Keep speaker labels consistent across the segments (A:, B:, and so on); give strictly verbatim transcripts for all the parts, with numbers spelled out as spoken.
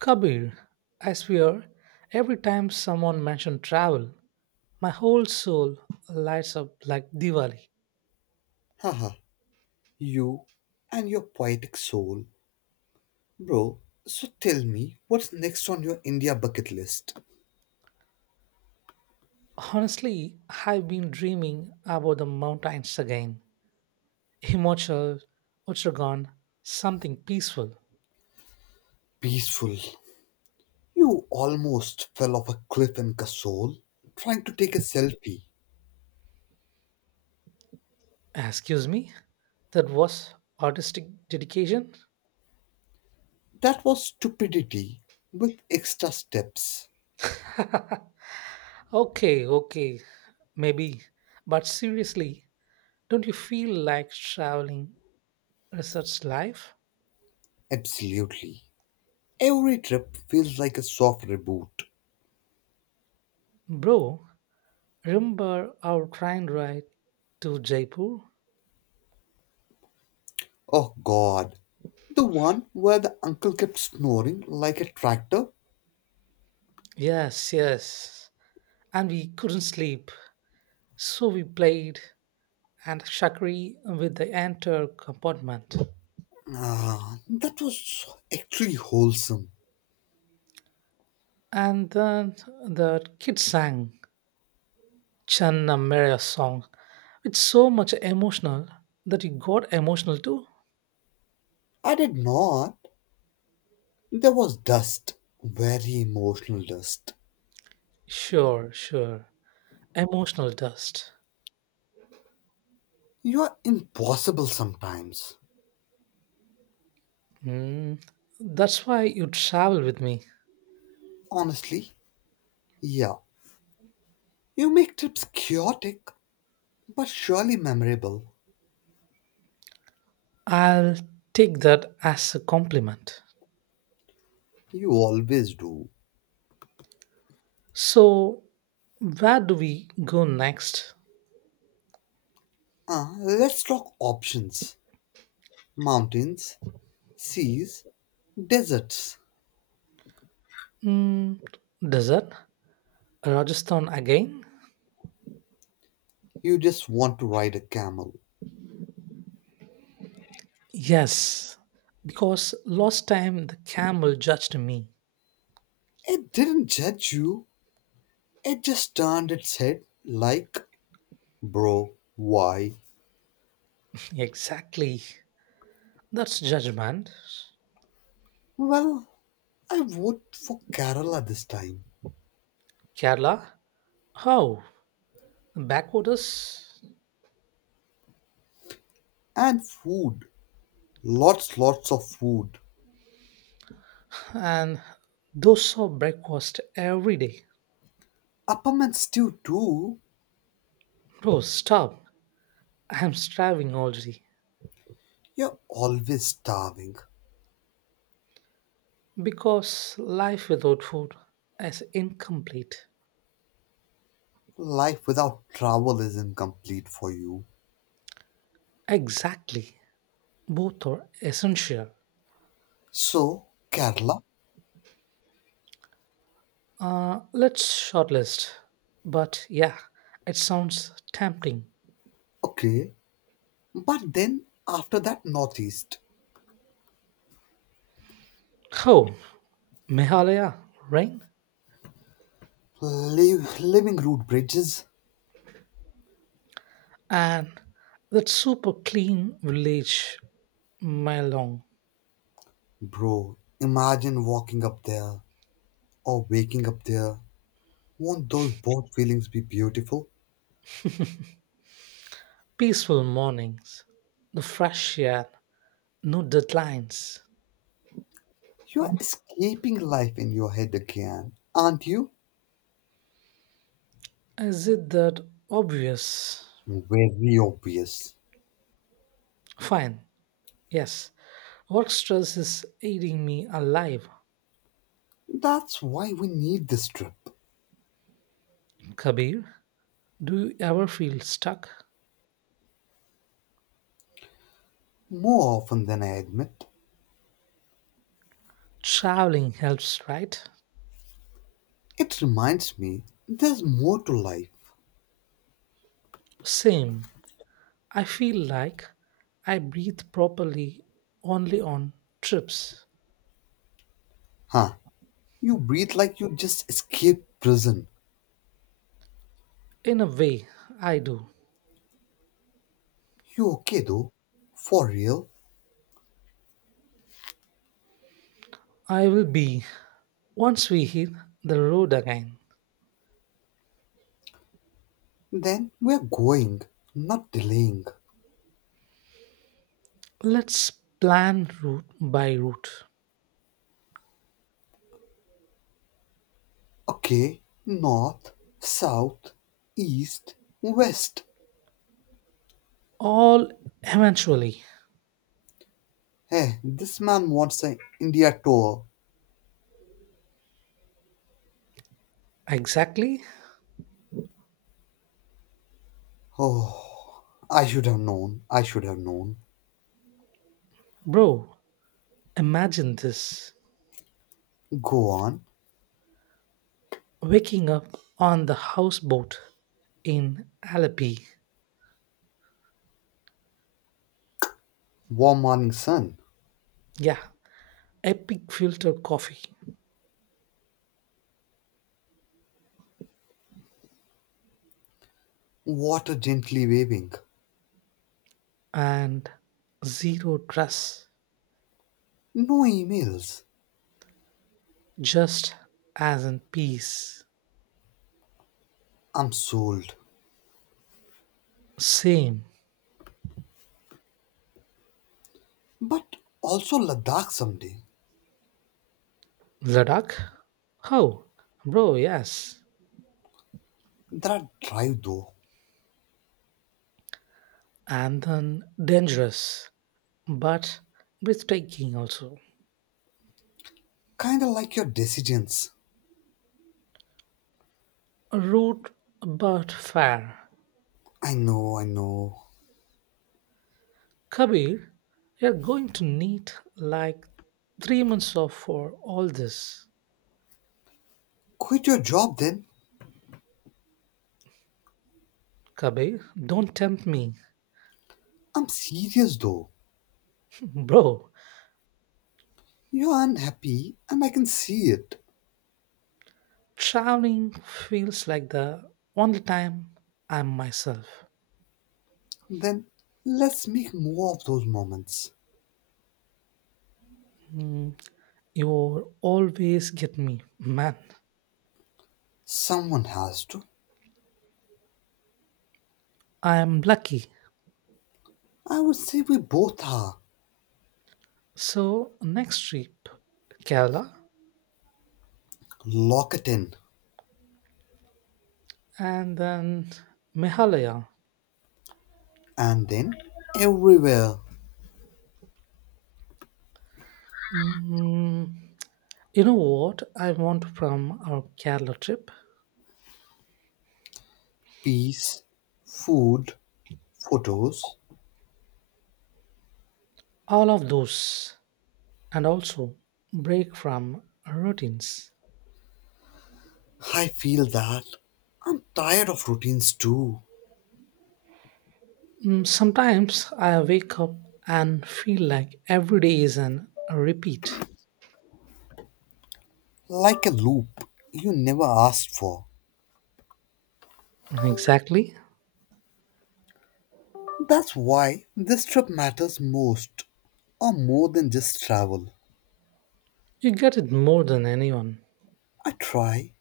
A: Kabir, I swear, every time someone mentions travel, my whole soul lights up like Diwali.
B: Haha, you and your poetic soul. Bro, so tell me, what's next on your India bucket list?
A: Honestly, I've been dreaming about the mountains again. Himachal, Uttarakhand, something peaceful.
B: Peaceful. You almost fell off a cliff in Kasol trying to take a selfie.
A: Excuse me? That was artistic dedication?
B: That was stupidity with extra steps.
A: okay, okay, maybe. But seriously, don't you feel like traveling is such life?
B: Absolutely. Every trip feels like a soft reboot.
A: Bro, remember our train ride to Jaipur?
B: Oh god. The one where the uncle kept snoring like a tractor?
A: Yes, yes. And we couldn't sleep, so we played and Shakri with the entire compartment.
B: Ah, that was so actually wholesome.
A: And then the kids sang Channa Mera song with so much emotional that you got emotional too.
B: I did not. There was dust, very emotional dust.
A: Sure, sure. Emotional dust.
B: You are impossible sometimes.
A: Mm, that's why you travel with me.
B: Honestly, yeah. You make trips chaotic, but surely memorable.
A: I'll take that as a compliment.
B: You always do.
A: So, where do we go next?
B: Uh, let's talk options mountains, seas, deserts.
A: Mm, desert? Rajasthan again?
B: You just want to ride a camel.
A: Yes, because last time the camel judged me.
B: It didn't judge you, it just turned its head like, bro, why?
A: Exactly. That's judgment.
B: Well, I vote for Kerala this time.
A: Kerala? How? Backwaters?
B: And food. Lots, lots of food.
A: And those are breakfast every day.
B: Appam and stew too.
A: Bro, stop. I'm starving already.
B: You're always starving.
A: Because life without food is incomplete.
B: Life without travel is incomplete for you.
A: Exactly. Both are essential.
B: So, Kerala,
A: Uh, let's shortlist. But yeah, it sounds tempting.
B: okay. But then, after that, Northeast.
A: Oh, Meghalaya, right?
B: Live, living route bridges.
A: And that super clean village, mile long,
B: Bro, imagine walking up there or waking up there. Won't those both feelings be beautiful?
A: peaceful mornings, the fresh air, no deadlines.
B: You're escaping life in your head again, aren't you?
A: Is it that obvious?
B: Very obvious.
A: Fine, yes. Work stress is eating me alive.
B: That's why we need this trip.
A: Kabir, do you ever feel stuck?
B: More often than I admit.
A: Traveling helps, right?
B: It reminds me there's more to life.
A: Same. I feel like I breathe properly only on trips.
B: Huh. You breathe like you just escaped prison.
A: In a way, I do.
B: You okay though? For real?
A: I will be once we hit the road again.
B: Then we're going, not delaying.
A: Let's plan route by route.
B: Okay, north, south, east, west.
A: All eventually.
B: Hey, this man wants an India tour.
A: Exactly.
B: Oh, I should have known. I should have known.
A: Bro, imagine this.
B: Go on.
A: Waking up on the houseboat in Alleppey.
B: Warm morning sun,
A: Yeah, epic filter coffee
B: water gently waving,
A: and zero trust.
B: no emails.
A: Just as in peace.
B: I'm sold.
A: Same.
B: But also Ladakh someday.
A: Ladakh? How, bro, yes.
B: That drive though,
A: And then dangerous, but breathtaking also.
B: kinda like your decisions.
A: Rude, but fair.
B: I know, I know.
A: Kabir, you're going to need like three months off for all this.
B: Quit your job then.
A: Kabir, don't tempt me.
B: I'm serious though.
A: Bro,
B: You're unhappy and I can see it.
A: traveling feels like the only time I'm myself.
B: Then let's make more of those moments.
A: Hmm. You always get me. Man,
B: Someone has to.
A: I am lucky.
B: I would say we both are.
A: So, next trip Kerala
B: Lock it in.
A: and then Meghalaya.
B: And then everywhere.
A: Mm, you know what I want from our Kerala trip?
B: Peace, food, photos.
A: All of those. And also, break from routines.
B: I feel that I'm tired of routines too.
A: Mm, sometimes I wake up and feel like every day is an, a repeat.
B: Like a loop you never asked for.
A: Exactly.
B: That's why this trip matters most, or more than just travel.
A: You get it more than anyone.
B: I try.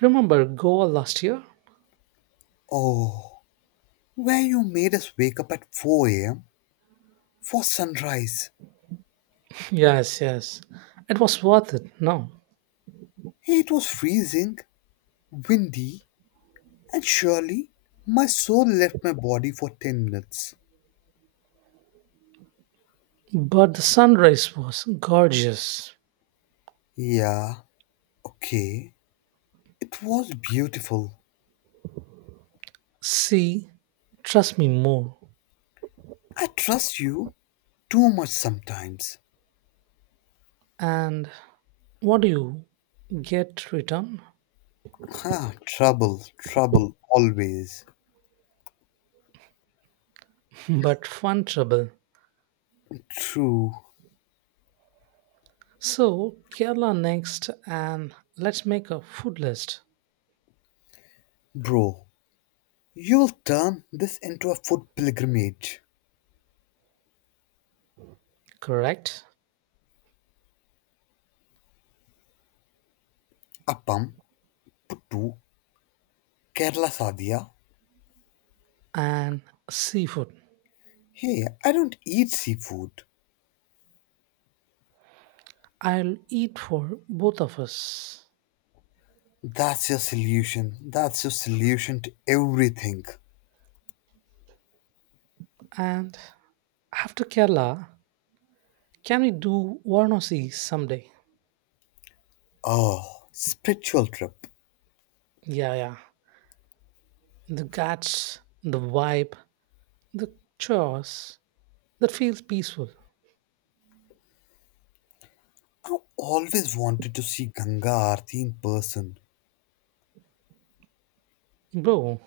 A: Remember Goa last year?
B: Oh, where you made us wake up at four a m for sunrise.
A: Yes, yes. It was worth it, no.
B: It was freezing, windy, and surely my soul left my body for ten minutes.
A: But the sunrise was gorgeous.
B: Yeah, okay. It was beautiful.
A: See, trust me more.
B: I trust you too much sometimes.
A: And what do you get return?
B: Ah, trouble, trouble always.
A: but fun trouble.
B: True,
A: So, Kerala next, and let's make a food list,
B: bro. You'll turn this into a food pilgrimage.
A: correct?
B: Appam, puttu, Kerala sadhya.
A: And seafood.
B: Hey, I don't eat seafood.
A: I'll eat for both of us.
B: That's your solution. That's your solution to everything.
A: And after Kerala, can we do Varanasi someday?
B: Oh, spiritual trip.
A: Yeah, yeah, the guts, the vibe, the chores that feels peaceful.
B: I always wanted to see Ganga Aarti in person.
A: Bro,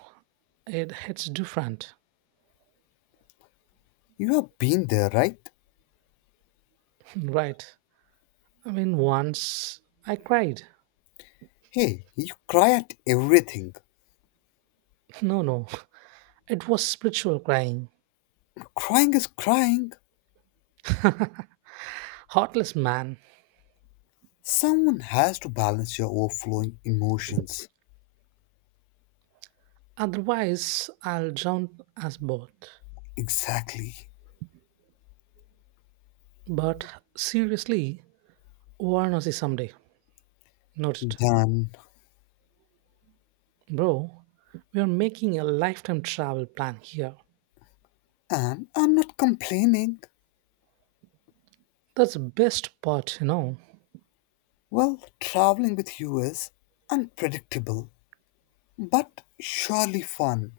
A: it hits different,
B: You have been there, right?
A: right? I mean, once I cried.
B: Hey, you cry at everything.
A: No, no, it was spiritual crying.
B: Crying is crying.
A: Heartless man.
B: Someone has to balance your overflowing emotions.
A: Otherwise, I'll drown us both.
B: Exactly.
A: But seriously, Varanasi someday. Noted.
B: Done.
A: Bro, we are making a lifetime travel plan here.
B: And I'm not complaining.
A: That's the best part, you know.
B: Well, traveling with you is unpredictable, but surely fun.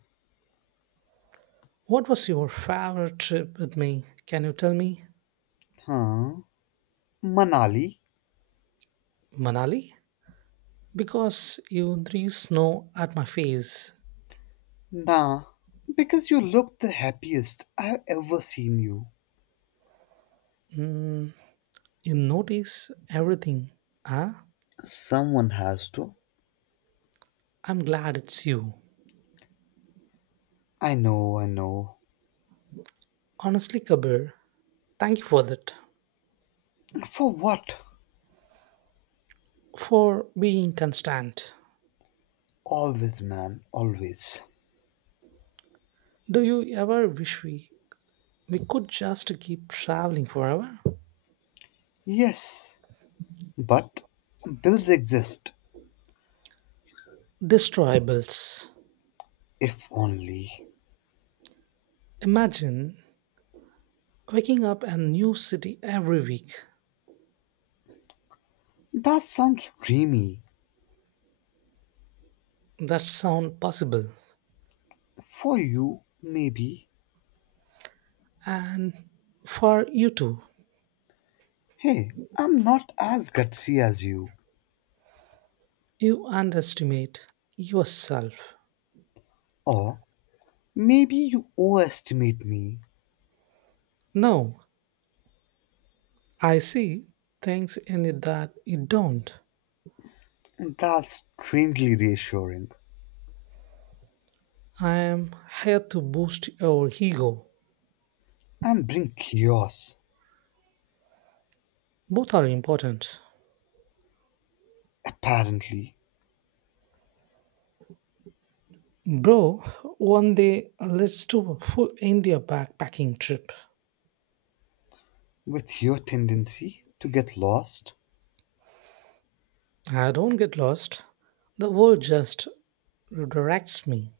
A: What was your favorite trip with me? Can you tell me?
B: Huh? Manali?
A: Manali? Because you threw snow at my face.
B: Nah, because you look the happiest I've ever seen you.
A: Mm, you notice everything. Huh?
B: Someone has to.
A: I'm glad it's you.
B: I know, I know.
A: Honestly, Kabir, thank you for that.
B: For what?
A: For being constant.
B: Always, man, always.
A: Do you ever wish we, we could just keep traveling forever?
B: Yes, but bills exist,
A: Destroyables.
B: if only.
A: Imagine waking up in a new city every week.
B: That sounds dreamy.
A: That sound possible.
B: For you, maybe.
A: And for you too,
B: Hey, I'm not as gutsy as you.
A: you underestimate yourself.
B: Or maybe you overestimate me.
A: No, I see things in it that you don't.
B: That's strangely reassuring.
A: I am here to boost your ego.
B: And bring chaos,
A: Both are important.
B: apparently,
A: Bro, one day let's do a full India backpacking trip.
B: with your tendency to get lost.
A: I don't get lost. The world just redirects me.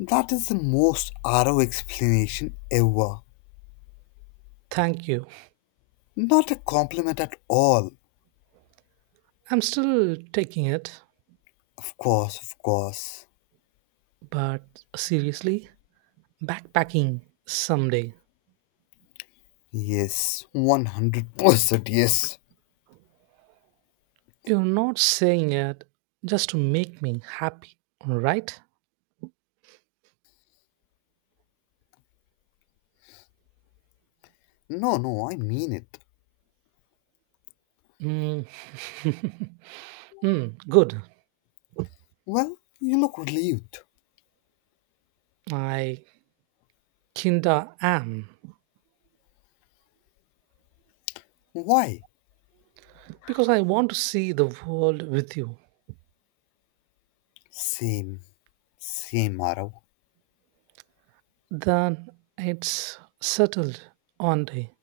B: That is the most arrow explanation ever.
A: Thank you.
B: Not a compliment at all.
A: I'm still taking it,
B: Of course, of course.
A: but seriously, backpacking someday.
B: Yes, one hundred percent yes.
A: You're not saying it just to make me happy, right?
B: No, no, I mean it.
A: Mm. Mm, good.
B: Well, you look relieved.
A: I kinda am.
B: Why?
A: Because I want to see the world with you.
B: Same, same, Arav.
A: Then it's settled on day.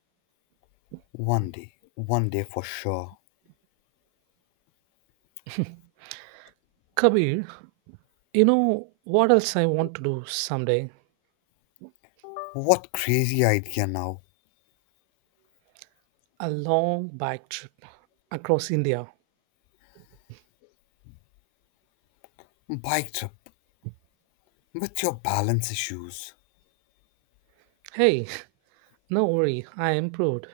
B: One day, one day for sure.
A: Kabir, you know what else I want to do someday?
B: What crazy idea now?
A: A long bike trip across India.
B: Bike trip with your balance issues.
A: Hey, no worry, I improved.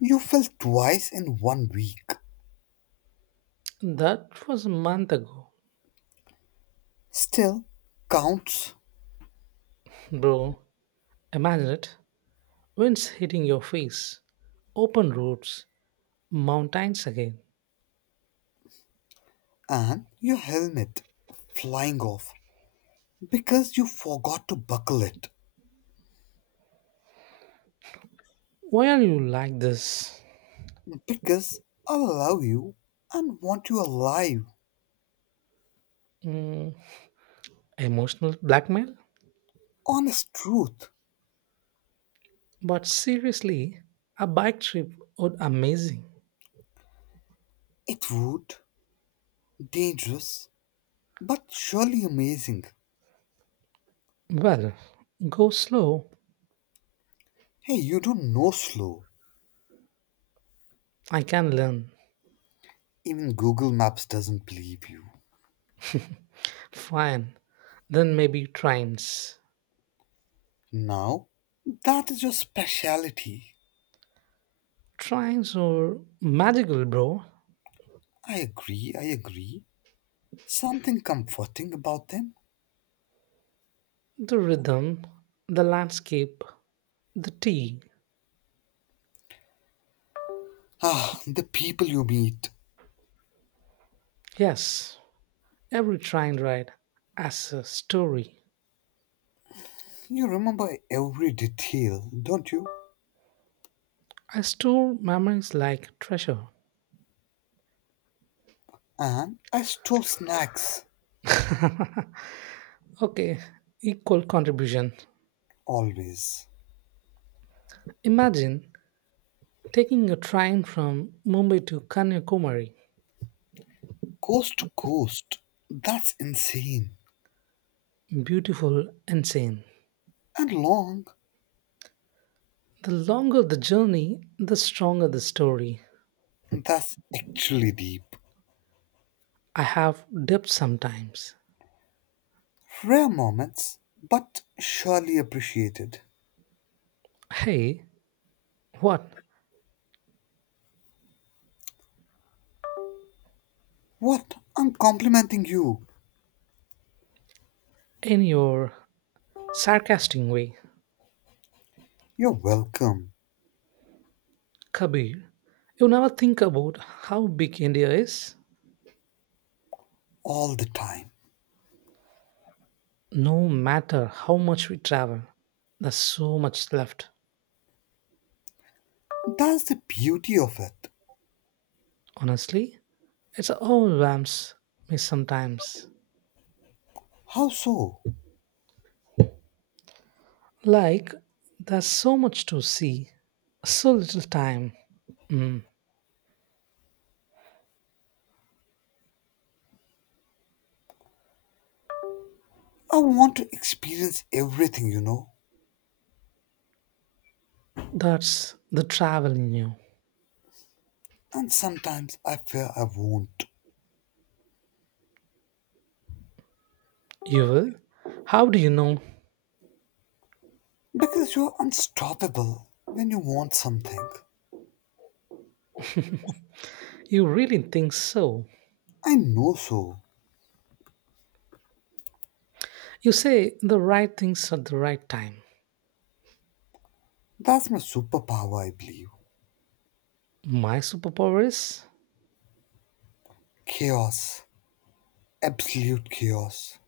B: You fell twice in one week.
A: That was a month ago,
B: Still, counts.
A: bro. Imagine it. Winds hitting your face, open roads, mountains again.
B: And your helmet flying off because you forgot to buckle it.
A: Why are you like this?
B: Because I love you and want you alive.
A: Mm, emotional blackmail?
B: Honest truth.
A: But seriously, a bike trip would amazing.
B: It would. Dangerous, but surely amazing.
A: Well, go slow.
B: Hey, you don't know slow.
A: I can learn.
B: Even Google Maps doesn't believe you.
A: Fine. Then maybe trains.
B: Now, that is your speciality.
A: Trains are magical, bro.
B: I agree, I agree. Something comforting about them.
A: The rhythm, the landscape, the tea.
B: Ah, the people you meet.
A: Yes, every train ride has a story.
B: You remember every detail, don't you?
A: I store memories like treasure.
B: And I stole snacks,
A: okay, equal contribution.
B: always.
A: Imagine taking a train from Mumbai to Kanyakumari.
B: Coast to coast, that's insane.
A: Beautiful and sane.
B: And long,
A: The longer the journey, the stronger the story.
B: that's actually deep.
A: I have depth sometimes.
B: Rare moments, but surely appreciated.
A: Hey, what?
B: What? I'm complimenting you.
A: In your sarcastic way,
B: You're welcome.
A: Kabir, you never think about how big India is?
B: All the time.
A: No matter how much we travel, there's so much left.
B: That's the beauty of it.
A: Honestly, it's overwhelms me sometimes.
B: How so?
A: Like there's so much to see, so little time. Mm,
B: I want to experience everything, you know.
A: that's the travel in you.
B: And sometimes I fear I won't.
A: You will? How do you know?
B: Because you're unstoppable when you want something.
A: You really think so?
B: I know so.
A: You say the right things at the right time.
B: That's my superpower, I believe.
A: My superpower is
B: Chaos, absolute chaos,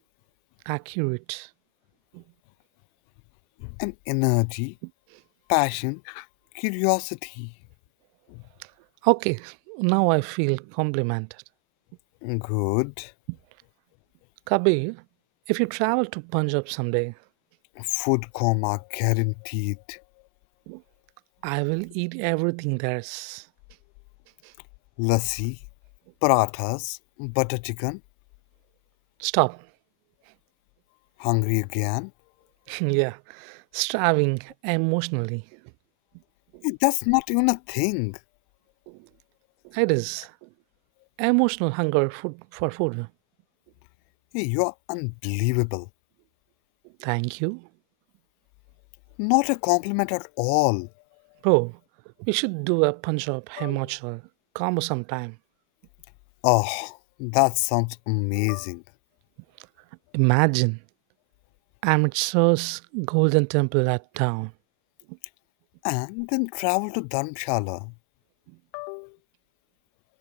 A: accurate.
B: and energy, passion, curiosity.
A: Okay, now I feel complimented.
B: Good.
A: Kabir, if you travel to Punjab someday,
B: Food coma guaranteed.
A: I will eat everything there's.
B: Lassi, parathas, butter chicken,
A: Stop.
B: hungry again.
A: Yeah, starving emotionally.
B: Hey, that's not even a thing.
A: It is emotional hunger food for food.
B: Hey, you're unbelievable.
A: Thank you,
B: Not a compliment at all.
A: bro. We should do a Punjab Himachal combo sometime.
B: Oh, that sounds amazing.
A: Imagine Amritsar's golden temple at dawn,
B: And then travel to Dharamshala.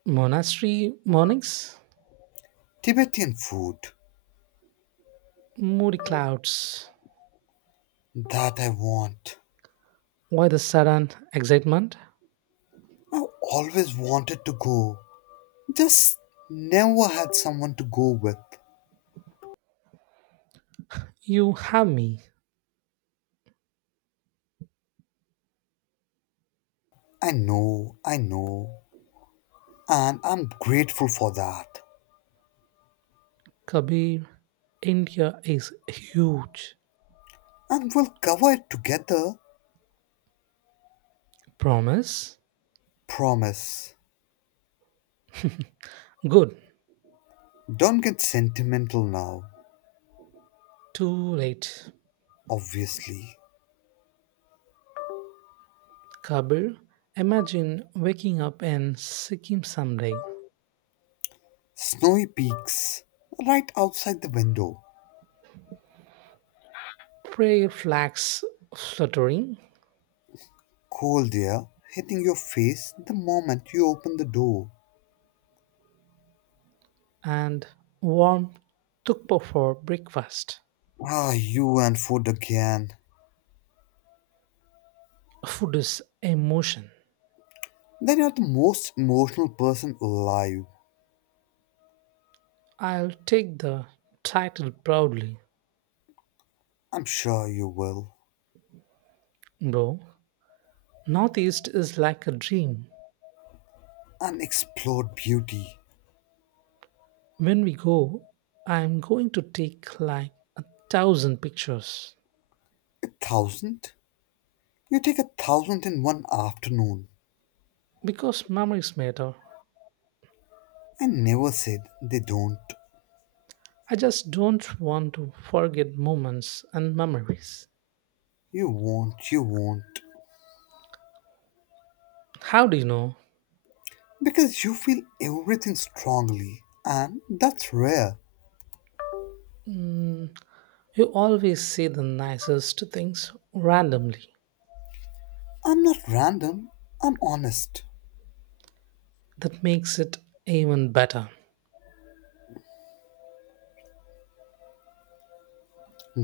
A: monastery mornings,
B: Tibetan food.
A: moody clouds.
B: That I want.
A: Why the sudden excitement?
B: I always wanted to go, just never had someone to go with.
A: You have me,
B: I know, I know, and I'm grateful for that.
A: Kabir. India is huge.
B: And we'll cover it together,
A: Promise?
B: promise.
A: Good.
B: Don't get sentimental now,
A: Too late.
B: obviously.
A: Kabir, imagine waking up in Sikkim someday,
B: Snowy peaks right outside the window,
A: prayer flags fluttering,
B: cold air hitting your face the moment you open the door.
A: and warm thukpa for breakfast.
B: Ah, you and food again.
A: Food is emotion.
B: Then you're the most emotional person alive.
A: I'll take the title proudly,
B: I'm sure you will.
A: bro. Northeast is like a dream.
B: Unexplored beauty.
A: When we go, I'm going to take like a thousand pictures
B: A thousand? You take a thousand in one afternoon.
A: because memories matter.
B: I never said they don't.
A: I just don't want to forget moments and memories.
B: You won't, you won't.
A: How do you know?
B: Because you feel everything strongly, and that's rare.
A: Mm, You always say the nicest things randomly.
B: I'm not random, I'm honest.
A: That makes it even better.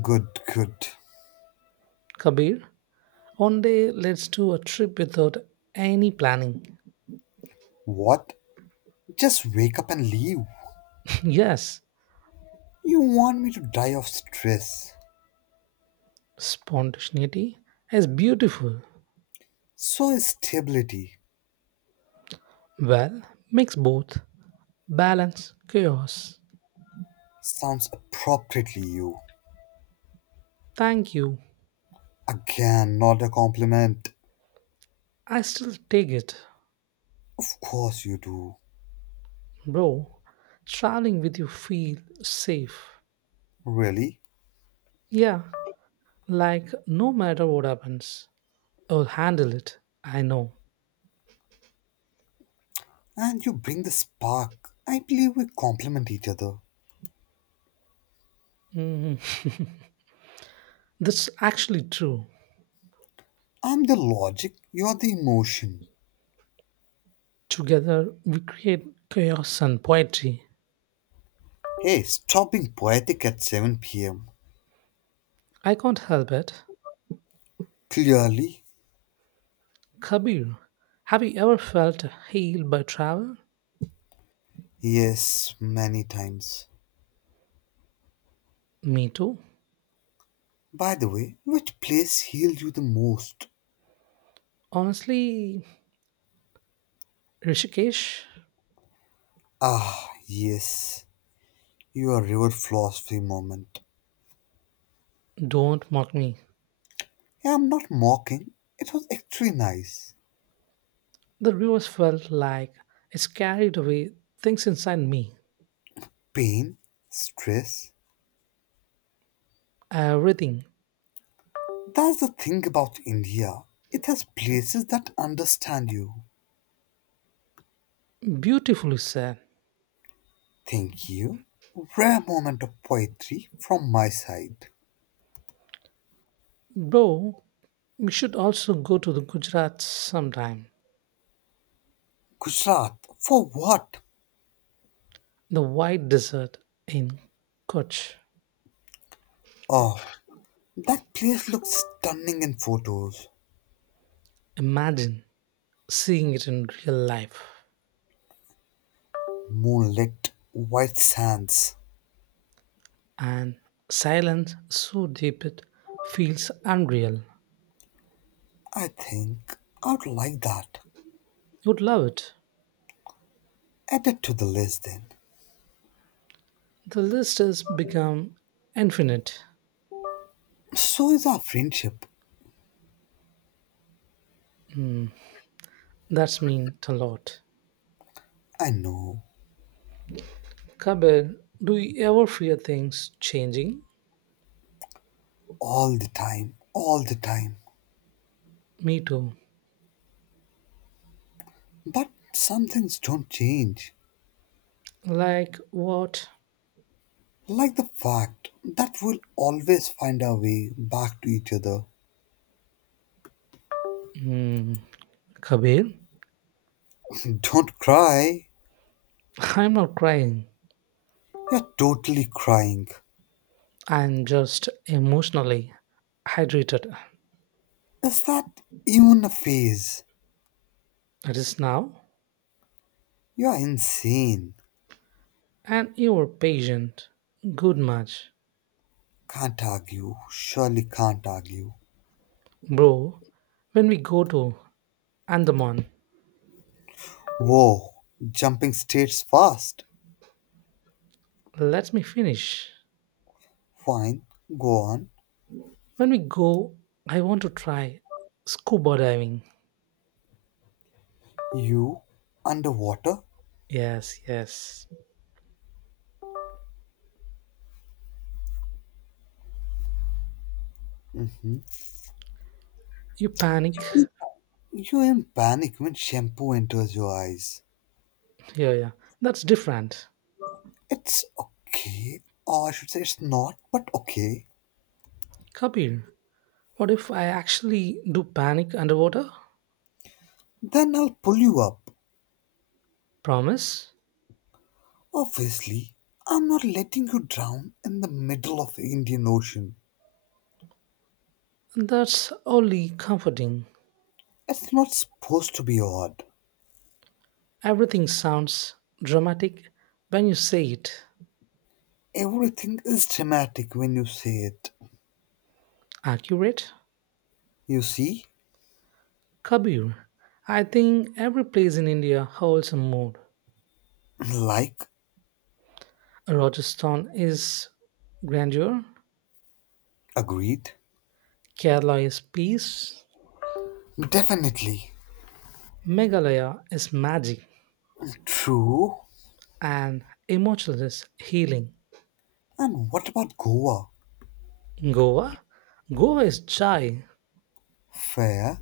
B: Good, good.
A: Kabir, one day let's do a trip without any planning.
B: What? Just wake up and leave.
A: yes,
B: You want me to die of stress.
A: spontaneity is beautiful.
B: So is stability.
A: Well, mix both balance, chaos.
B: Sounds appropriately you.
A: Thank you.
B: Again, not a compliment.
A: I still take it,
B: Of course you do.
A: bro. Traveling with you feel safe.
B: Really?
A: Yeah, like no matter what happens. Oh, handle it. I know.
B: And you bring the spark. I believe we complement each other.
A: Mhm. That's actually true.
B: I'm the logic, you're the emotion.
A: Together, we create chaos and poetry.
B: Hey, stop being poetic at seven p m.
A: I can't help it.
B: Clearly?
A: Kabir, have you ever felt healed by travel?
B: Yes, many times.
A: Me too.
B: By the way, which place healed you the most?
A: Honestly, Rishikesh,
B: Ah, yes, your river philosophy moment.
A: don't mock me.
B: Yeah, I'm not mocking, it was actually nice.
A: The rivers felt like it's carried away things inside me.
B: Pain, stress.
A: Everything.
B: That's the thing about India, it has places that understand you.
A: Beautifully said.
B: Thank you. Rare moment of poetry from my side.
A: Bro, we should also go to the Gujarat sometime.
B: Gujarat, for what?
A: The White Desert in Kutch.
B: Oh, that place looks stunning in photos.
A: Imagine seeing it in real life.
B: Moonlit, white sands.
A: And silence so deep it feels unreal.
B: I think I'd like that.
A: You would love it.
B: Add it to the list then.
A: The list has become infinite.
B: So is our friendship.
A: That's mean a lot.
B: I know.
A: Kabir, do you ever fear things changing?
B: All the time, all the time.
A: Me too.
B: But some things don't change.
A: Like what?
B: Like the fact that we'll always find our way back to each other.
A: Hmm. Kabir,
B: don't cry.
A: I'm not crying.
B: You're totally crying.
A: I'm just emotionally hydrated.
B: Is that even a phase?
A: It is now.
B: You're insane.
A: And you're patient. Good much.
B: Can't argue. Surely can't argue.
A: Bro, when we go to Andaman,
B: Whoa, jumping states fast.
A: let me finish.
B: Fine, go on.
A: When we go, I want to try scuba diving.
B: You underwater?
A: Yes, yes. You panic.
B: You- You're in panic when shampoo enters your eyes.
A: Yeah, yeah. That's different.
B: It's okay, or I should say it's not, but okay.
A: Kapil, what if I actually do panic underwater?
B: Then I'll pull you up.
A: Promise?
B: Obviously, I'm not letting you drown in the middle of the Indian Ocean.
A: That's only comforting.
B: It's not supposed to be odd.
A: Everything sounds dramatic when you say it.
B: Everything is dramatic when you say it.
A: Accurate?
B: You see?
A: Kabir, I think every place in India holds a mood.
B: Like,
A: Rajasthan is grandeur,
B: agreed.
A: Kerala is peace,
B: Definitely.
A: Meghalaya is magic,
B: True.
A: and Himachal is healing.
B: And what about Goa?
A: Goa, Goa is joy,
B: Fair.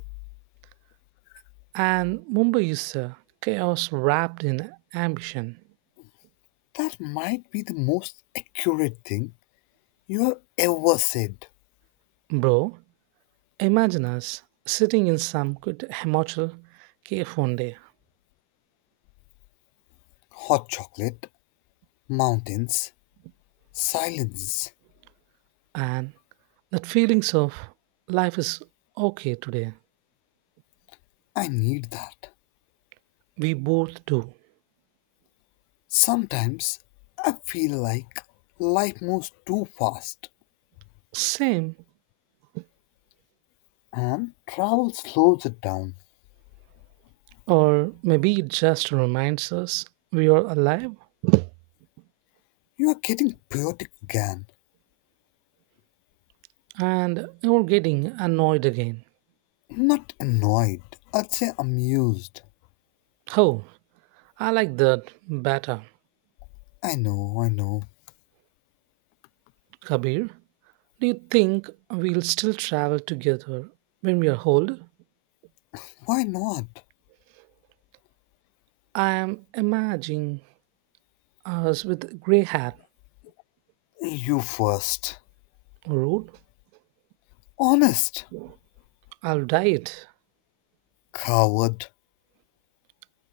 A: and Mumbai is uh, chaos wrapped in ambition.
B: That might be the most accurate thing you have ever said.
A: Bro, imagine us sitting in some good Himachal cave one day,
B: Hot chocolate, mountains, silence.
A: and that feelings of life is okay today.
B: I need that.
A: We both do.
B: Sometimes I feel like life moves too fast
A: Same,
B: and travel slows it down.
A: or maybe it just reminds us we are alive
B: You are getting poetic again.
A: and we're getting annoyed again.
B: Not annoyed. I'd say amused.
A: Oh, I like that better.
B: I know, I know.
A: Kabir, do you think we'll still travel together when we are old?
B: Why not?
A: I am imagining us with grey hair.
B: You first.
A: Rude,
B: Honest.
A: I'll dye it.
B: Coward.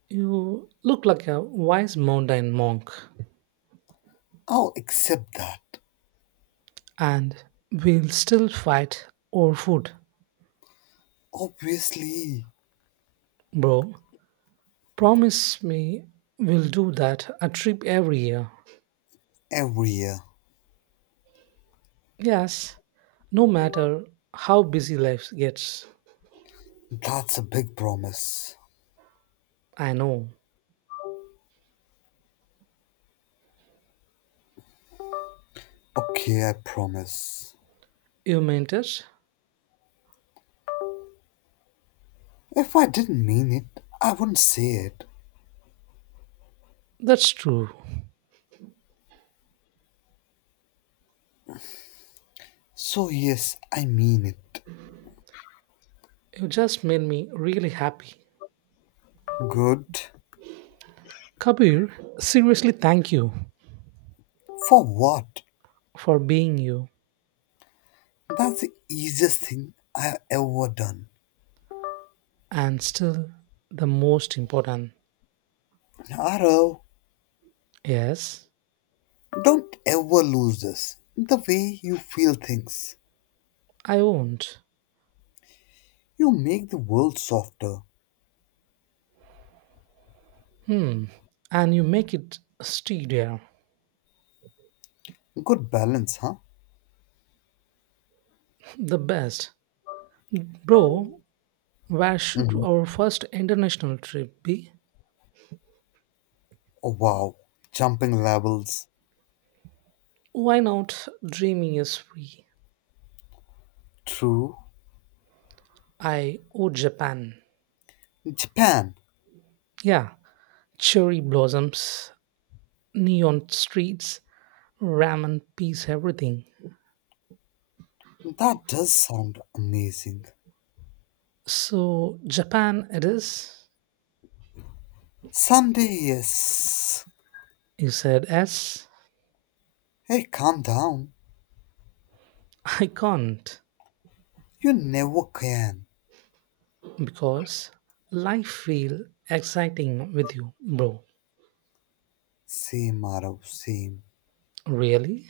A: You look like a wise mountain monk,
B: I'll accept that.
A: and we'll still fight over food,
B: Obviously.
A: bro. Promise me we'll do that a trip every year.
B: Every year.
A: Yes, no matter how busy life gets.
B: That's a big promise.
A: I know.
B: Okay, I promise.
A: You meant it?
B: If I didn't mean it, I wouldn't say it.
A: That's true.
B: So, yes, I mean it.
A: You just made me really happy.
B: Good.
A: Kabir, seriously thank you
B: For what?
A: for being you
B: That's the easiest thing I've ever done.
A: and still the most important.
B: Arav,
A: Yes,
B: don't ever lose this. The way you feel things.
A: I won't.
B: You make the world softer.
A: Hmm. And you make it steadier.
B: Good balance, huh?
A: The best. Bro, where should
B: hmm
A: our first international trip be?
B: Oh, wow. Jumping levels.
A: Why not? Dreaming is free.
B: True.
A: I oh Japan.
B: Japan.
A: Yeah, cherry blossoms, neon streets, ramen, peace, everything.
B: That does sound amazing.
A: So Japan it is.
B: Someday, yes.
A: You said S.
B: Hey, calm down.
A: I can't
B: You never can.
A: because life feel exciting with you, bro.
B: Same, Arav, same.
A: Really?